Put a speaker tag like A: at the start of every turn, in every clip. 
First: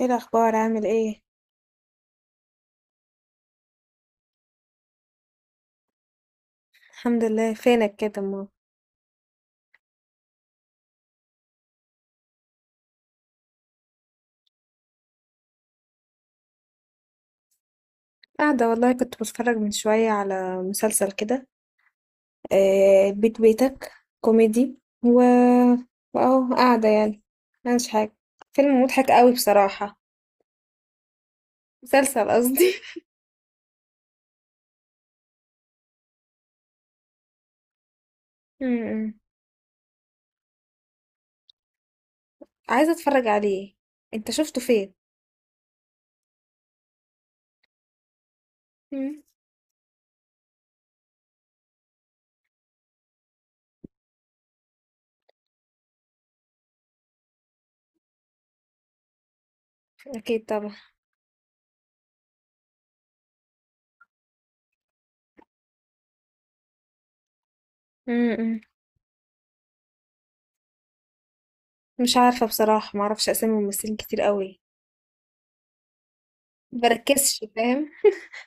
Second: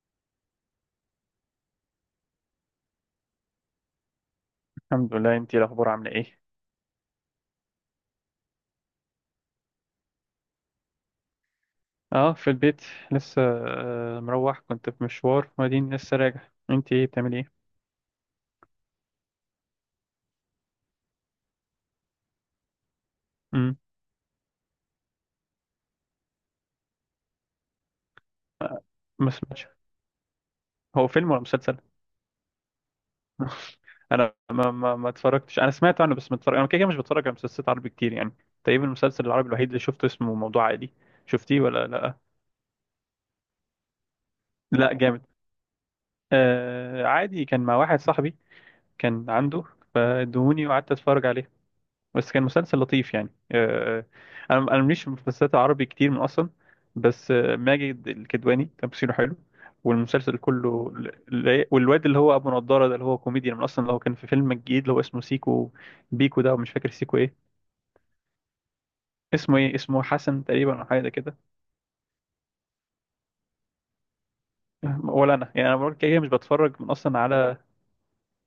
A: ايه الاخبار؟ عامل ايه؟
B: الحمد لله، انتي الاخبار عامله ايه؟
A: الحمد لله، فينك كده؟ ما
B: اه، في البيت لسه. مروح، كنت في مشوار وبعدين لسه راجع. انتي ايه بتعملي ايه؟
A: قاعده والله، كنت بتفرج من شويه على مسلسل كده. بيت
B: امم.
A: بيتك، كوميدي. و واهو قاعده يعني، مش حاجه. فيلم
B: آه،
A: مضحك
B: ما
A: قوي
B: سمعتش.
A: بصراحه.
B: هو فيلم ولا مسلسل؟
A: مسلسل قصدي.
B: انا ما اتفرجتش، انا سمعت عنه بس ما اتفرج، انا كده كده مش بتفرج على مسلسلات عربي كتير يعني. تقريبا
A: م-م.
B: المسلسل العربي الوحيد اللي شفته اسمه موضوع عادي. شفتيه ولا لا؟
A: عايزه اتفرج عليه. انت شفته
B: لا،
A: فين؟
B: جامد. آه عادي، كان مع واحد صاحبي
A: م.
B: كان عنده، فادوني وقعدت اتفرج عليه. بس كان مسلسل لطيف يعني. انا مليش في مسلسلات عربي كتير من اصلا. بس ماجد الكدواني تمثيله حلو، والمسلسل
A: اكيد طبعا.
B: كله والواد اللي هو ابو نضاره ده، اللي هو كوميديان من اصلا، اللي هو كان في فيلم الجديد اللي هو اسمه سيكو بيكو ده، ومش فاكر سيكو ايه.
A: م-م.
B: اسمه ايه؟ اسمه حسن تقريبا، او حاجه زي كده.
A: مش عارفه بصراحه، ما اعرفش اسامي ممثلين كتير قوي.
B: ولا انا يعني، انا بقول كده كده مش بتفرج من اصلا
A: بركزش
B: على.
A: فاهم،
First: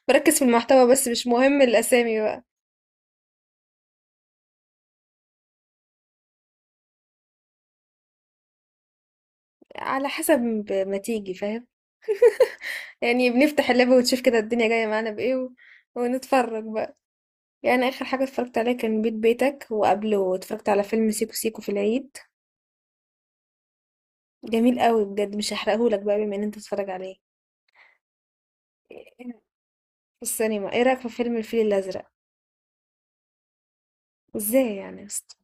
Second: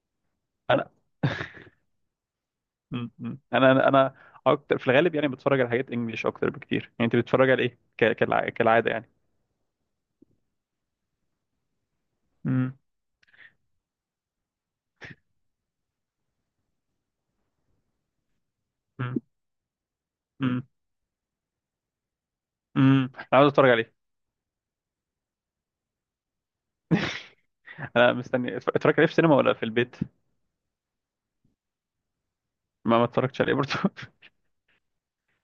A: بركز في
B: انا
A: المحتوى بس، مش مهم الاسامي بقى.
B: م- م. انا اكتر في الغالب يعني بتفرج على حاجات انجليش اكتر بكتير يعني. انت بتتفرج على ايه كالعاده يعني؟
A: على حسب ما تيجي فاهم.
B: م-
A: يعني بنفتح اللاب ونشوف كده الدنيا جاية معانا بإيه ونتفرج بقى. يعني آخر حاجة اتفرجت عليها كان بيت
B: م-
A: بيتك، وقبله
B: م.
A: اتفرجت على فيلم سيكو سيكو في العيد.
B: امم، انا عاوز اتفرج عليه.
A: جميل قوي بجد، مش هحرقهولك بقى بما ان انت تتفرج عليه
B: انا مستني. اتفرجت عليه في السينما ولا في البيت؟
A: في السينما. ايه رأيك في فيلم الفيل الأزرق؟
B: ما اتفرجتش عليه برضه
A: ازاي يعني يا اسطى؟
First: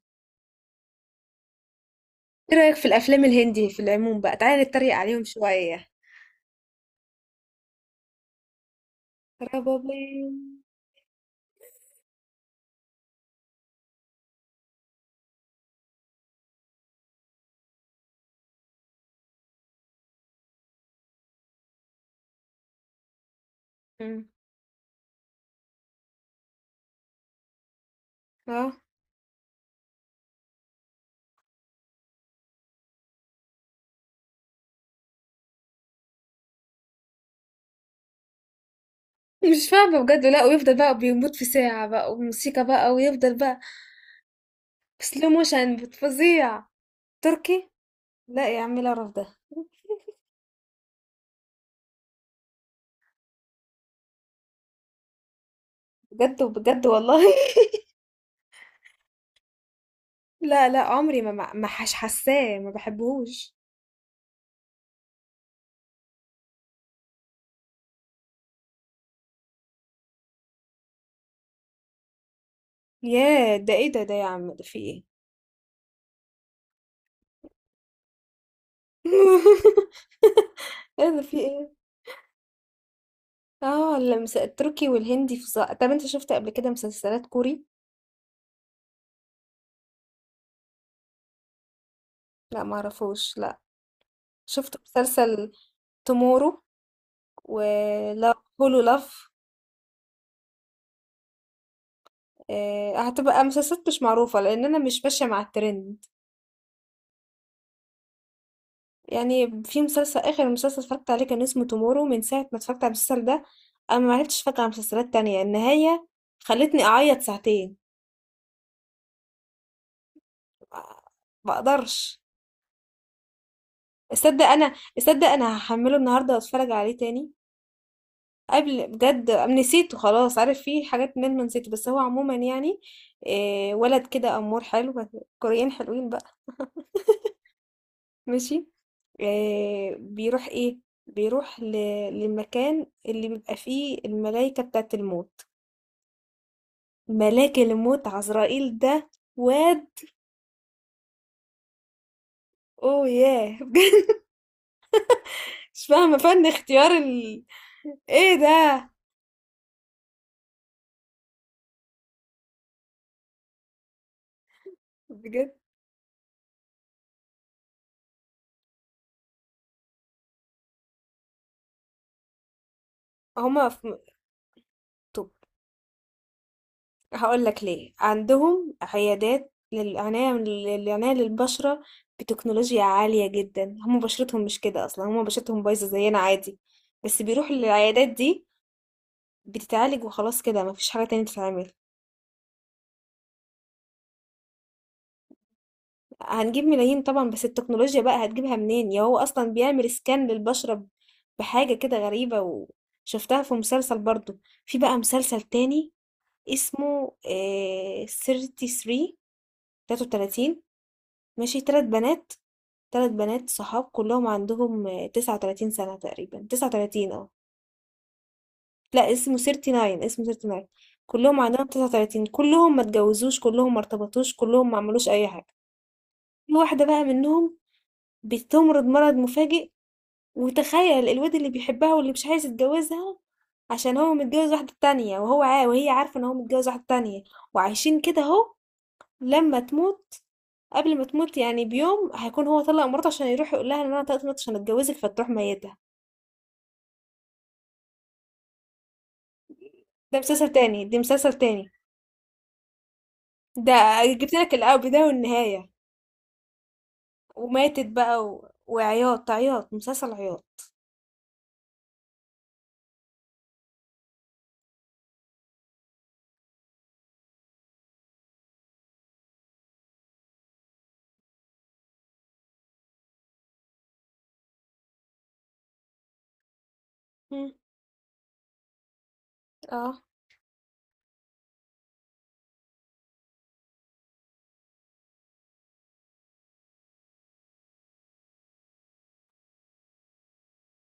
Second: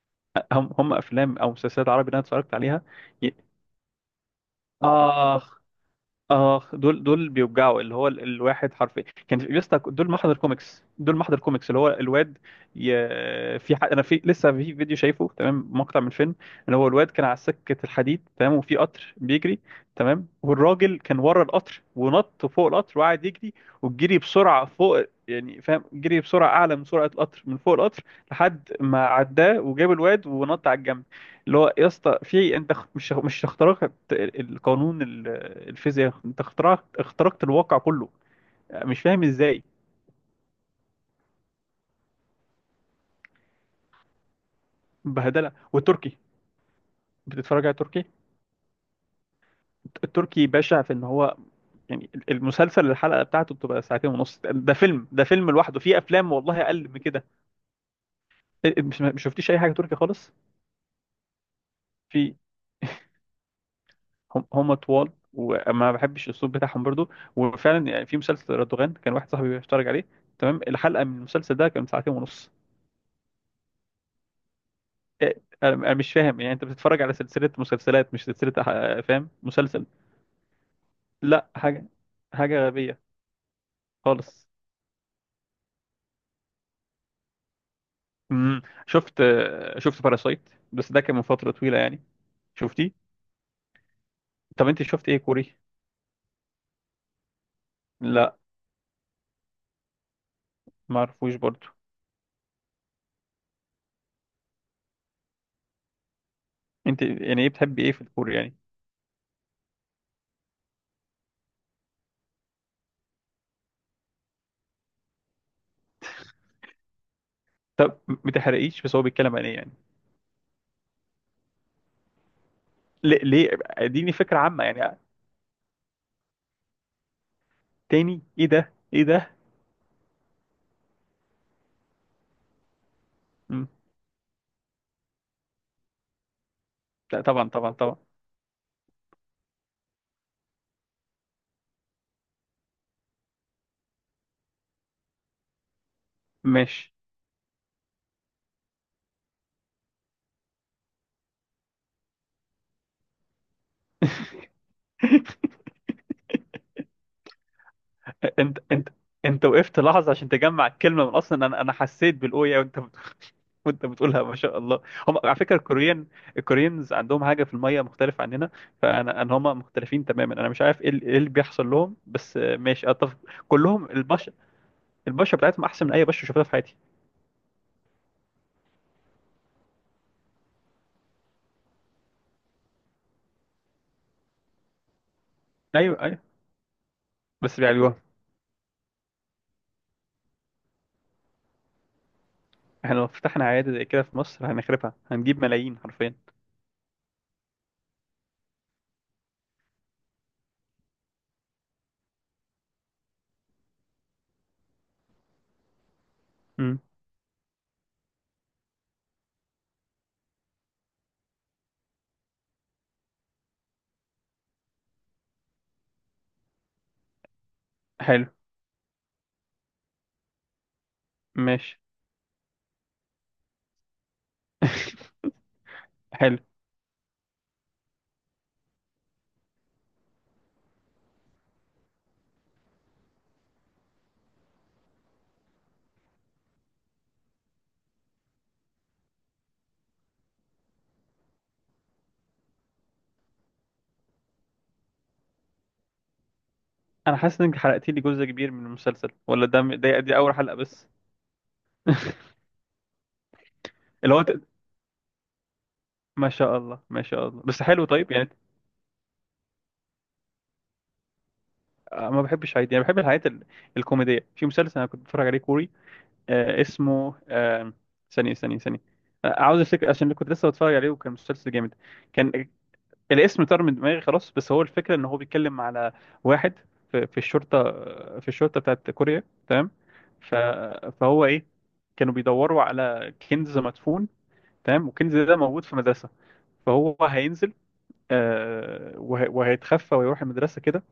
B: هم افلام او مسلسلات عربي اللي انا اتفرجت
A: ايه رأيك
B: عليها.
A: في الأفلام
B: ي...
A: الهندي في العموم؟ بقى تعالى نتريق عليهم
B: اخ،
A: شوية.
B: اه، دول دول بيوجعوا، اللي هو الواحد حرفيا، كان في يسطا. دول
A: ربابين.
B: محضر كوميكس، دول محضر كوميكس، اللي هو الواد. ي... في انا في لسه في فيديو شايفه، تمام، مقطع من فيلم ان هو الواد كان على سكه الحديد، تمام، وفي قطر بيجري، تمام، والراجل كان ورا القطر ونط فوق القطر وقعد يجري، والجري
A: مم.
B: بسرعه فوق، يعني فاهم، جري بسرعه اعلى من سرعه القطر، من فوق القطر لحد
A: اه،
B: ما عداه وجاب الواد ونط على الجنب. اللي هو يا اسطى، في انت مش اخترقت القانون الفيزياء، انت اخترقت الواقع كله. مش فاهم ازاي.
A: مش فاهمة بجد لا، ويفضل بقى بيموت في ساعة بقى وموسيقى بقى ويفضل بقى سلو
B: بهدله.
A: موشن
B: والتركي،
A: فظيع.
B: بتتفرج
A: تركي؟
B: على تركي؟
A: لا يا عم، لا رف ده.
B: التركي بشع في ان هو يعني المسلسل الحلقه بتاعته بتبقى ساعتين ونص، ده فيلم، ده فيلم لوحده. في افلام
A: بجد
B: والله
A: بجد
B: اقل من
A: والله.
B: كده. مش ما شفتيش اي حاجه تركي خالص؟
A: لا لا، عمري ما حش
B: في
A: حاساه، ما بحبهوش.
B: هم طوال وما بحبش الاسلوب بتاعهم برضو. وفعلا يعني في مسلسل رادوغان، كان واحد صاحبي بيتفرج عليه، تمام. الحلقه من المسلسل ده كانت ساعتين ونص.
A: ياه، ده ايه ده يا عم، ده في ايه؟
B: انا مش فاهم يعني، انت بتتفرج على سلسله مسلسلات مش سلسله فاهم، مسلسل.
A: ايه ده؟ في
B: لا،
A: ايه؟
B: حاجه، حاجه غبيه
A: اه، اللمس
B: خالص.
A: التركي والهندي فظاع. طب انت شفت قبل كده مسلسلات كوري؟
B: امم. شفت شفت باراسايت، بس ده كان من فتره طويله يعني.
A: لا، ما
B: شفتيه؟
A: اعرفوش لا.
B: طب
A: شفت
B: انت شفت ايه
A: مسلسل
B: كوري؟
A: تومورو؟ ولا
B: لا،
A: هولو لاف؟
B: ما اعرفوش برضو.
A: هتبقى مسلسلات مش معروفة لأن أنا مش ماشية مع الترند.
B: انت يعني ايه بتحبي ايه في الكوري يعني؟
A: يعني في مسلسل، اخر مسلسل اتفرجت عليه كان اسمه تومورو، من ساعه ما اتفرجت على المسلسل ده انا ما عرفتش اتفرج على مسلسلات تانية. النهايه خلتني اعيط ساعتين.
B: طب، ما تحرقيش، بس هو بيتكلم عن ايه يعني؟
A: ما ما اقدرش
B: ليه ليه، اديني فكره
A: اصدق.
B: عامه
A: انا
B: يعني.
A: اصدق، انا هحمله النهارده واتفرج عليه تاني.
B: تاني، ايه ده
A: قبل
B: ايه
A: بجد،
B: ده؟
A: نسيته خلاص. عارف في حاجات من ما نسيته، بس هو عموما يعني
B: مم.
A: إيه، ولد كده امور حلو. كوريين حلوين بقى.
B: لا، طبعا طبعا طبعا.
A: ماشي. إيه بيروح ايه؟ بيروح للمكان اللي بيبقى فيه الملايكة بتاعت الموت.
B: ماشي.
A: ملاك الموت عزرائيل ده. واد. اوه ياه بجد. مش فاهمة فن اختيار ايه
B: انت
A: ده؟
B: انت وقفت لحظه عشان تجمع الكلمه من اصلا، انا حسيت بالاويه، وانت وانت بتقولها ما شاء الله. هم، على
A: بجد.
B: فكره الكوريين، الكوريينز عندهم حاجه في الميه مختلفه عننا. فانا ان هم مختلفين تماما. انا مش عارف ايه ايه اللي بيحصل لهم، بس ماشي، اتفق.
A: هما
B: كلهم
A: في...
B: البشره،
A: طب
B: البشره بتاعتهم احسن من اي بشره شفتها في حياتي.
A: هقول لك ليه عندهم عيادات للعناية للبشرة بتكنولوجيا عالية جدا. هما بشرتهم مش كده اصلا، هما بشرتهم بايظة
B: ايوه،
A: زينا
B: ايوه.
A: عادي، بس بيروحوا
B: بس بيعالجوها.
A: للعيادات دي، بتتعالج وخلاص، كده مفيش حاجة تانية تتعمل.
B: احنا لو فتحنا عياده زي كده في مصر هنخربها، هنجيب ملايين حرفيا.
A: هنجيب ملايين طبعا، بس التكنولوجيا بقى هتجيبها منين؟ يا هو اصلا بيعمل سكان للبشرة بحاجة كده غريبة. وشفتها في مسلسل برضو. في بقى مسلسل تاني
B: امم.
A: اسمه 33. 33، ماشي. تلات بنات، تلات بنات صحاب، كلهم عندهم 39 سنة تقريبا، 39، اه
B: حلو.
A: لا، اسمه 39، اسمه 39. كلهم عندهم
B: ماشي.
A: 39، كلهم ما اتجوزوش، كلهم ما ارتبطوش، كلهم ما عملوش اي حاجة.
B: حلو.
A: في واحدة بقى منهم بتمرض مرض مفاجئ. وتخيل الواد اللي بيحبها واللي مش عايز يتجوزها عشان هو متجوز واحدة تانية، وهو عا وهي عارفة ان هو متجوز واحدة تانية، وعايشين كده اهو. لما تموت، قبل ما تموت يعني بيوم، هيكون هو طلق مراته عشان يروح يقول لها ان انا طلقت مراتي عشان اتجوزك، فتروح ميتها.
B: انا حاسس انك حرقت لي جزء كبير من المسلسل، ولا ده ده دي
A: ده
B: اول
A: مسلسل
B: حلقه
A: تاني،
B: بس؟
A: دي مسلسل تاني. ده
B: اللي هو
A: جبت لك البداية والنهاية.
B: ما شاء الله، ما شاء الله، بس
A: وماتت
B: حلو طيب
A: بقى
B: يعني.
A: وعياط عياط، مسلسل عياط.
B: ما بحبش عادي يعني، بحب الحاجات الكوميدية. في مسلسل انا كنت بتفرج عليه كوري، اسمه ثانية ثانية ثانية، عاوز افتكر عشان كنت لسه بتفرج عليه وكان مسلسل جامد، كان. الاسم طار من دماغي خلاص، بس هو الفكرة ان هو بيتكلم على واحد في
A: مم.
B: الشرطة، في الشرطة بتاعت كوريا، تمام.
A: اه،
B: ف... فهو ايه، كانوا بيدوروا على كنز مدفون، تمام، والكنز ده موجود في مدرسة، فهو هينزل، وهيتخفى ويروح المدرسة كده.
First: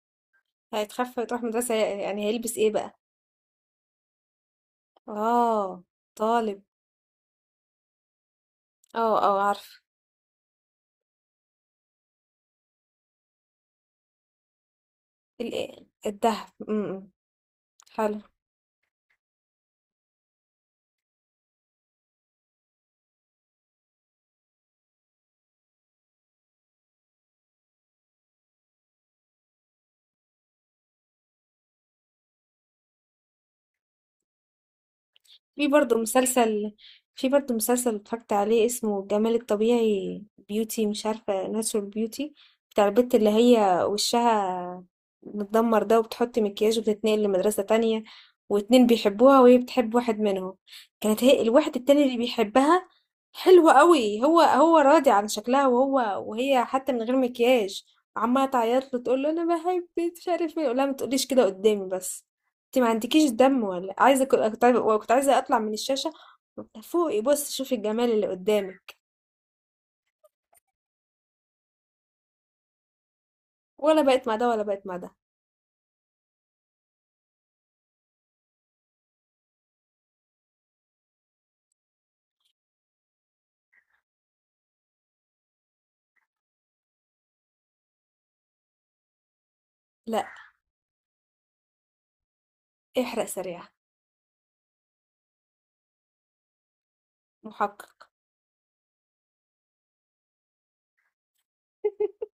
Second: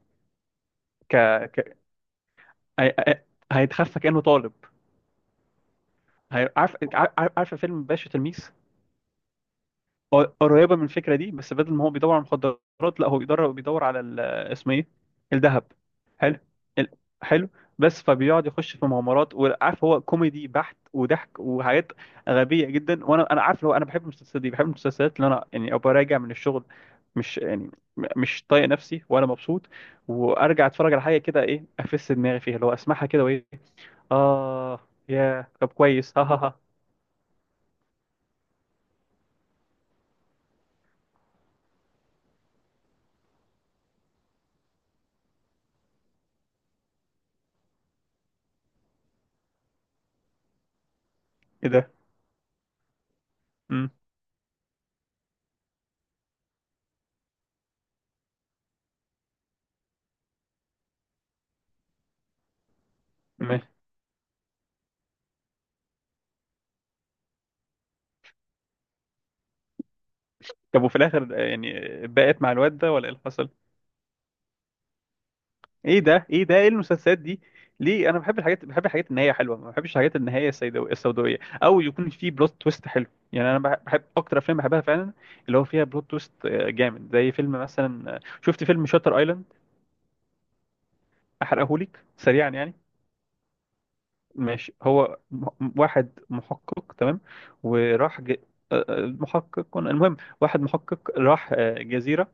B: ك...
A: هيتخفى يروح مدرسة.
B: ك...
A: يعني هيلبس ايه
B: هي-
A: بقى؟
B: هي- هيتخفى كأنه طالب.
A: اه، طالب.
B: عارف عارف عارف فيلم باشا تلميذ؟
A: اه اه، عارفة.
B: قريبه من الفكره دي، بس بدل ما هو بيدور على المخدرات، لا هو بيدور على اسمه ايه، الذهب. حلو.
A: الدهب.
B: ال-
A: إمم،
B: حلو. بس
A: حلو.
B: فبيقعد يخش في مغامرات، وعارف، هو كوميدي بحت، وضحك وحاجات غبيه جدا. وانا عارف لو انا بحب المسلسلات دي، بحب المسلسلات اللي انا يعني ابقى راجع من الشغل، مش يعني مش طايق نفسي ولا مبسوط، وارجع اتفرج على حاجه كده، ايه، افس دماغي فيها، اللي هو اسمعها كده وايه. اه، يا
A: في
B: طب،
A: برضه
B: كويس، ها ها ها.
A: مسلسل في برضه مسلسل اتفرجت عليه اسمه الجمال الطبيعي، بيوتي، مش عارفة، ناتشورال بيوتي. بتاع البت اللي هي وشها متدمر ده، وبتحط مكياج وبتتنقل لمدرسة تانية، واتنين بيحبوها وهي بتحب واحد منهم. كانت هي
B: ايه
A: الواحد
B: ده؟
A: التاني اللي بيحبها. حلوة قوي، هو راضي عن شكلها، وهي حتى من غير مكياج. عمالة تعيط له تقول له انا بحبك، مش عارف ايه، يقول لها ما تقوليش كده قدامي بس. انت ما عندكيش
B: مم.
A: دم، ولا عايزه، كنت كنت عايزه كنت عايزة اطلع من الشاشه فوقي، بص شوفي الجمال اللي قدامك.
B: طب وفي الاخر يعني، بقت مع الواد ده ولا ايه اللي حصل؟
A: ولا بقت مع ده، ولا بقت مع ده.
B: ايه ده ايه ده، ايه المسلسلات دي؟ ليه، انا بحب الحاجات، بحب الحاجات النهايه حلوه، ما بحبش الحاجات النهايه السوداويه، او يكون في بلوت تويست حلو يعني. انا بحب اكتر، افلام بحبها فعلا اللي هو فيها بلوت تويست جامد، زي فيلم مثلا، شفت فيلم شاتر ايلاند؟
A: لا،
B: احرقهولك سريعا يعني.
A: احرق سريع.
B: ماشي، هو واحد محقق، تمام.
A: محقق.
B: وراح ج... آه، آه، محقق، المهم، واحد محقق راح جزيره،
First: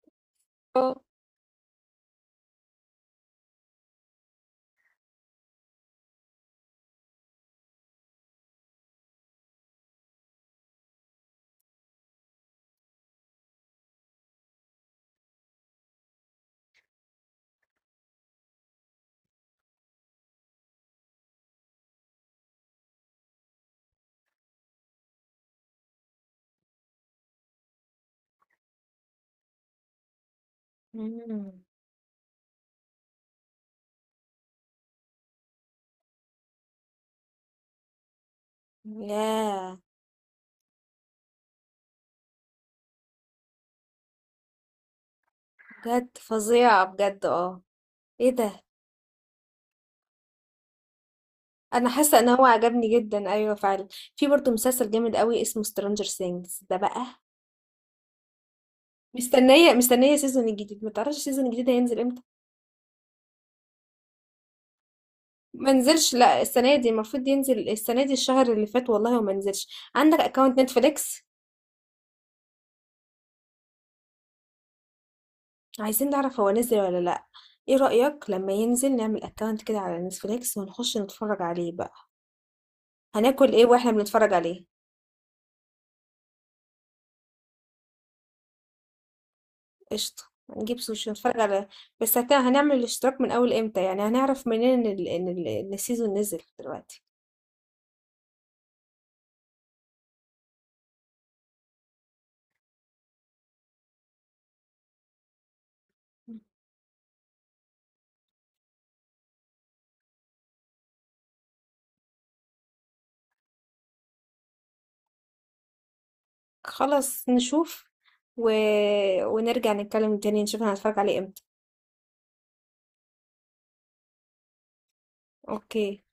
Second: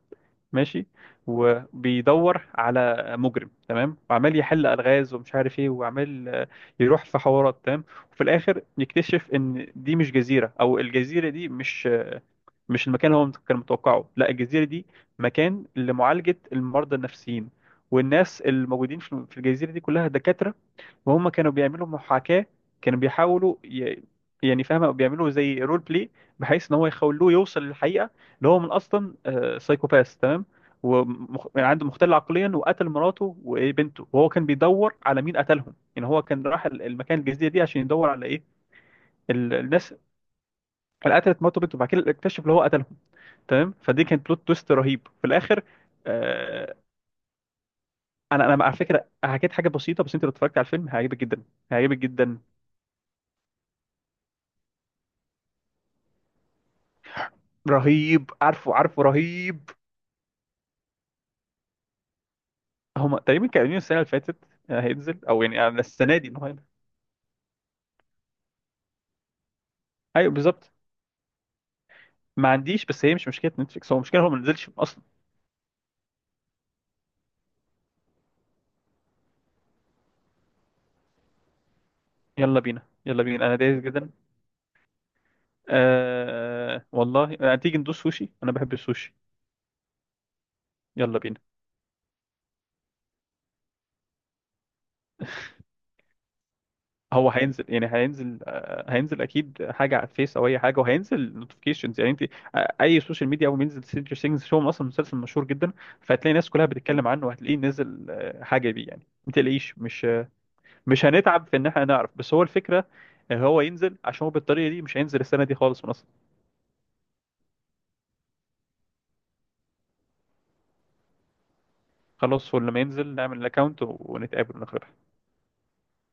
B: ماشي،
A: اه.
B: وبيدور على مجرم، تمام، وعمال يحل الغاز ومش عارف ايه، وعمال يروح في حوارات، تمام. وفي الاخر يكتشف ان دي مش جزيره، او الجزيره دي مش مش المكان اللي هو كان متوقعه. لا، الجزيره دي مكان لمعالجه المرضى النفسيين، والناس الموجودين في الجزيره دي كلها دكاتره، وهم كانوا بيعملوا محاكاة، كانوا بيحاولوا يعني فاهمة، بيعملوا زي رول بلاي، بحيث ان هو يخلوه يوصل للحقيقة، اللي هو من اصلا سايكوباث، تمام.
A: مم.
B: يعني عنده مختل عقليا، وقتل مراته وبنته، وهو كان بيدور على مين قتلهم. يعني هو كان راح المكان، الجزيرة دي، عشان يدور على ايه؟
A: ياه،
B: الناس اللي قتلت مراته وبنته. وبعد كده اكتشف اللي هو قتلهم، تمام. فدي كانت بلوت تويست رهيب في الاخر.
A: بجد
B: آه،
A: فظيعة بجد. اه، ايه
B: انا
A: ده؟
B: انا على فكره حكيت حاجه بسيطه، بس انت لو اتفرجت على الفيلم هيعجبك جدا،
A: انا
B: هيعجبك
A: حاسة ان
B: جدا.
A: هو عجبني جدا. ايوه فعلا. في برضه مسلسل جامد قوي اسمه سترانجر سينجز ده بقى.
B: رهيب، عارفه عارفه، رهيب.
A: مستنية سيزون الجديد. ما تعرفش السيزون الجديد هينزل امتى؟
B: هما تقريبا كانوا قايلين السنه اللي فاتت هينزل، او يعني
A: ما
B: على
A: نزلش
B: السنه دي
A: لا،
B: انه هينزل.
A: السنه دي المفروض ينزل، السنه دي الشهر اللي فات والله، وما نزلش. عندك
B: ايوه
A: اكونت
B: بالظبط.
A: نتفليكس؟
B: ما عنديش، بس هي مش مشكله نتفليكس، هو مشكله هو ما نزلش اصلا.
A: عايزين نعرف هو نزل ولا لا. ايه رأيك لما ينزل نعمل اكونت كده على نتفليكس ونخش نتفرج عليه بقى؟
B: يلا بينا، يلا بينا،
A: هناكل
B: انا
A: ايه
B: دايس
A: واحنا
B: جدا.
A: بنتفرج عليه؟
B: آه والله، تيجي ندوس سوشي، انا بحب السوشي.
A: قشطه. هنجيب سوشي
B: يلا
A: نتفرج
B: بينا.
A: على. هنعمل الاشتراك من اول امتى؟ يعني هنعرف منين إن السيزون نزل دلوقتي؟
B: هو هينزل، يعني هينزل هينزل اكيد، حاجه على الفيس او اي حاجه، وهينزل نوتيفيكيشنز، يعني انت اي سوشيال ميديا، اول ما ينزل سترينجر ثينجز هو اصلا مسلسل مشهور جدا، فهتلاقي الناس كلها بتتكلم عنه وهتلاقيه نزل حاجه بيه يعني، ما تقلقيش، مش هنتعب في ان احنا نعرف. بس هو الفكره هو ينزل. عشان هو بالطريقه دي مش هينزل السنه دي خالص من اصلا.
A: خلاص نشوف و... ونرجع نتكلم تاني نشوف هنتفرج عليه امتى.
B: خلاص، هو لما ينزل نعمل الاكونت ونتقابل ونخرج.
A: اوكي.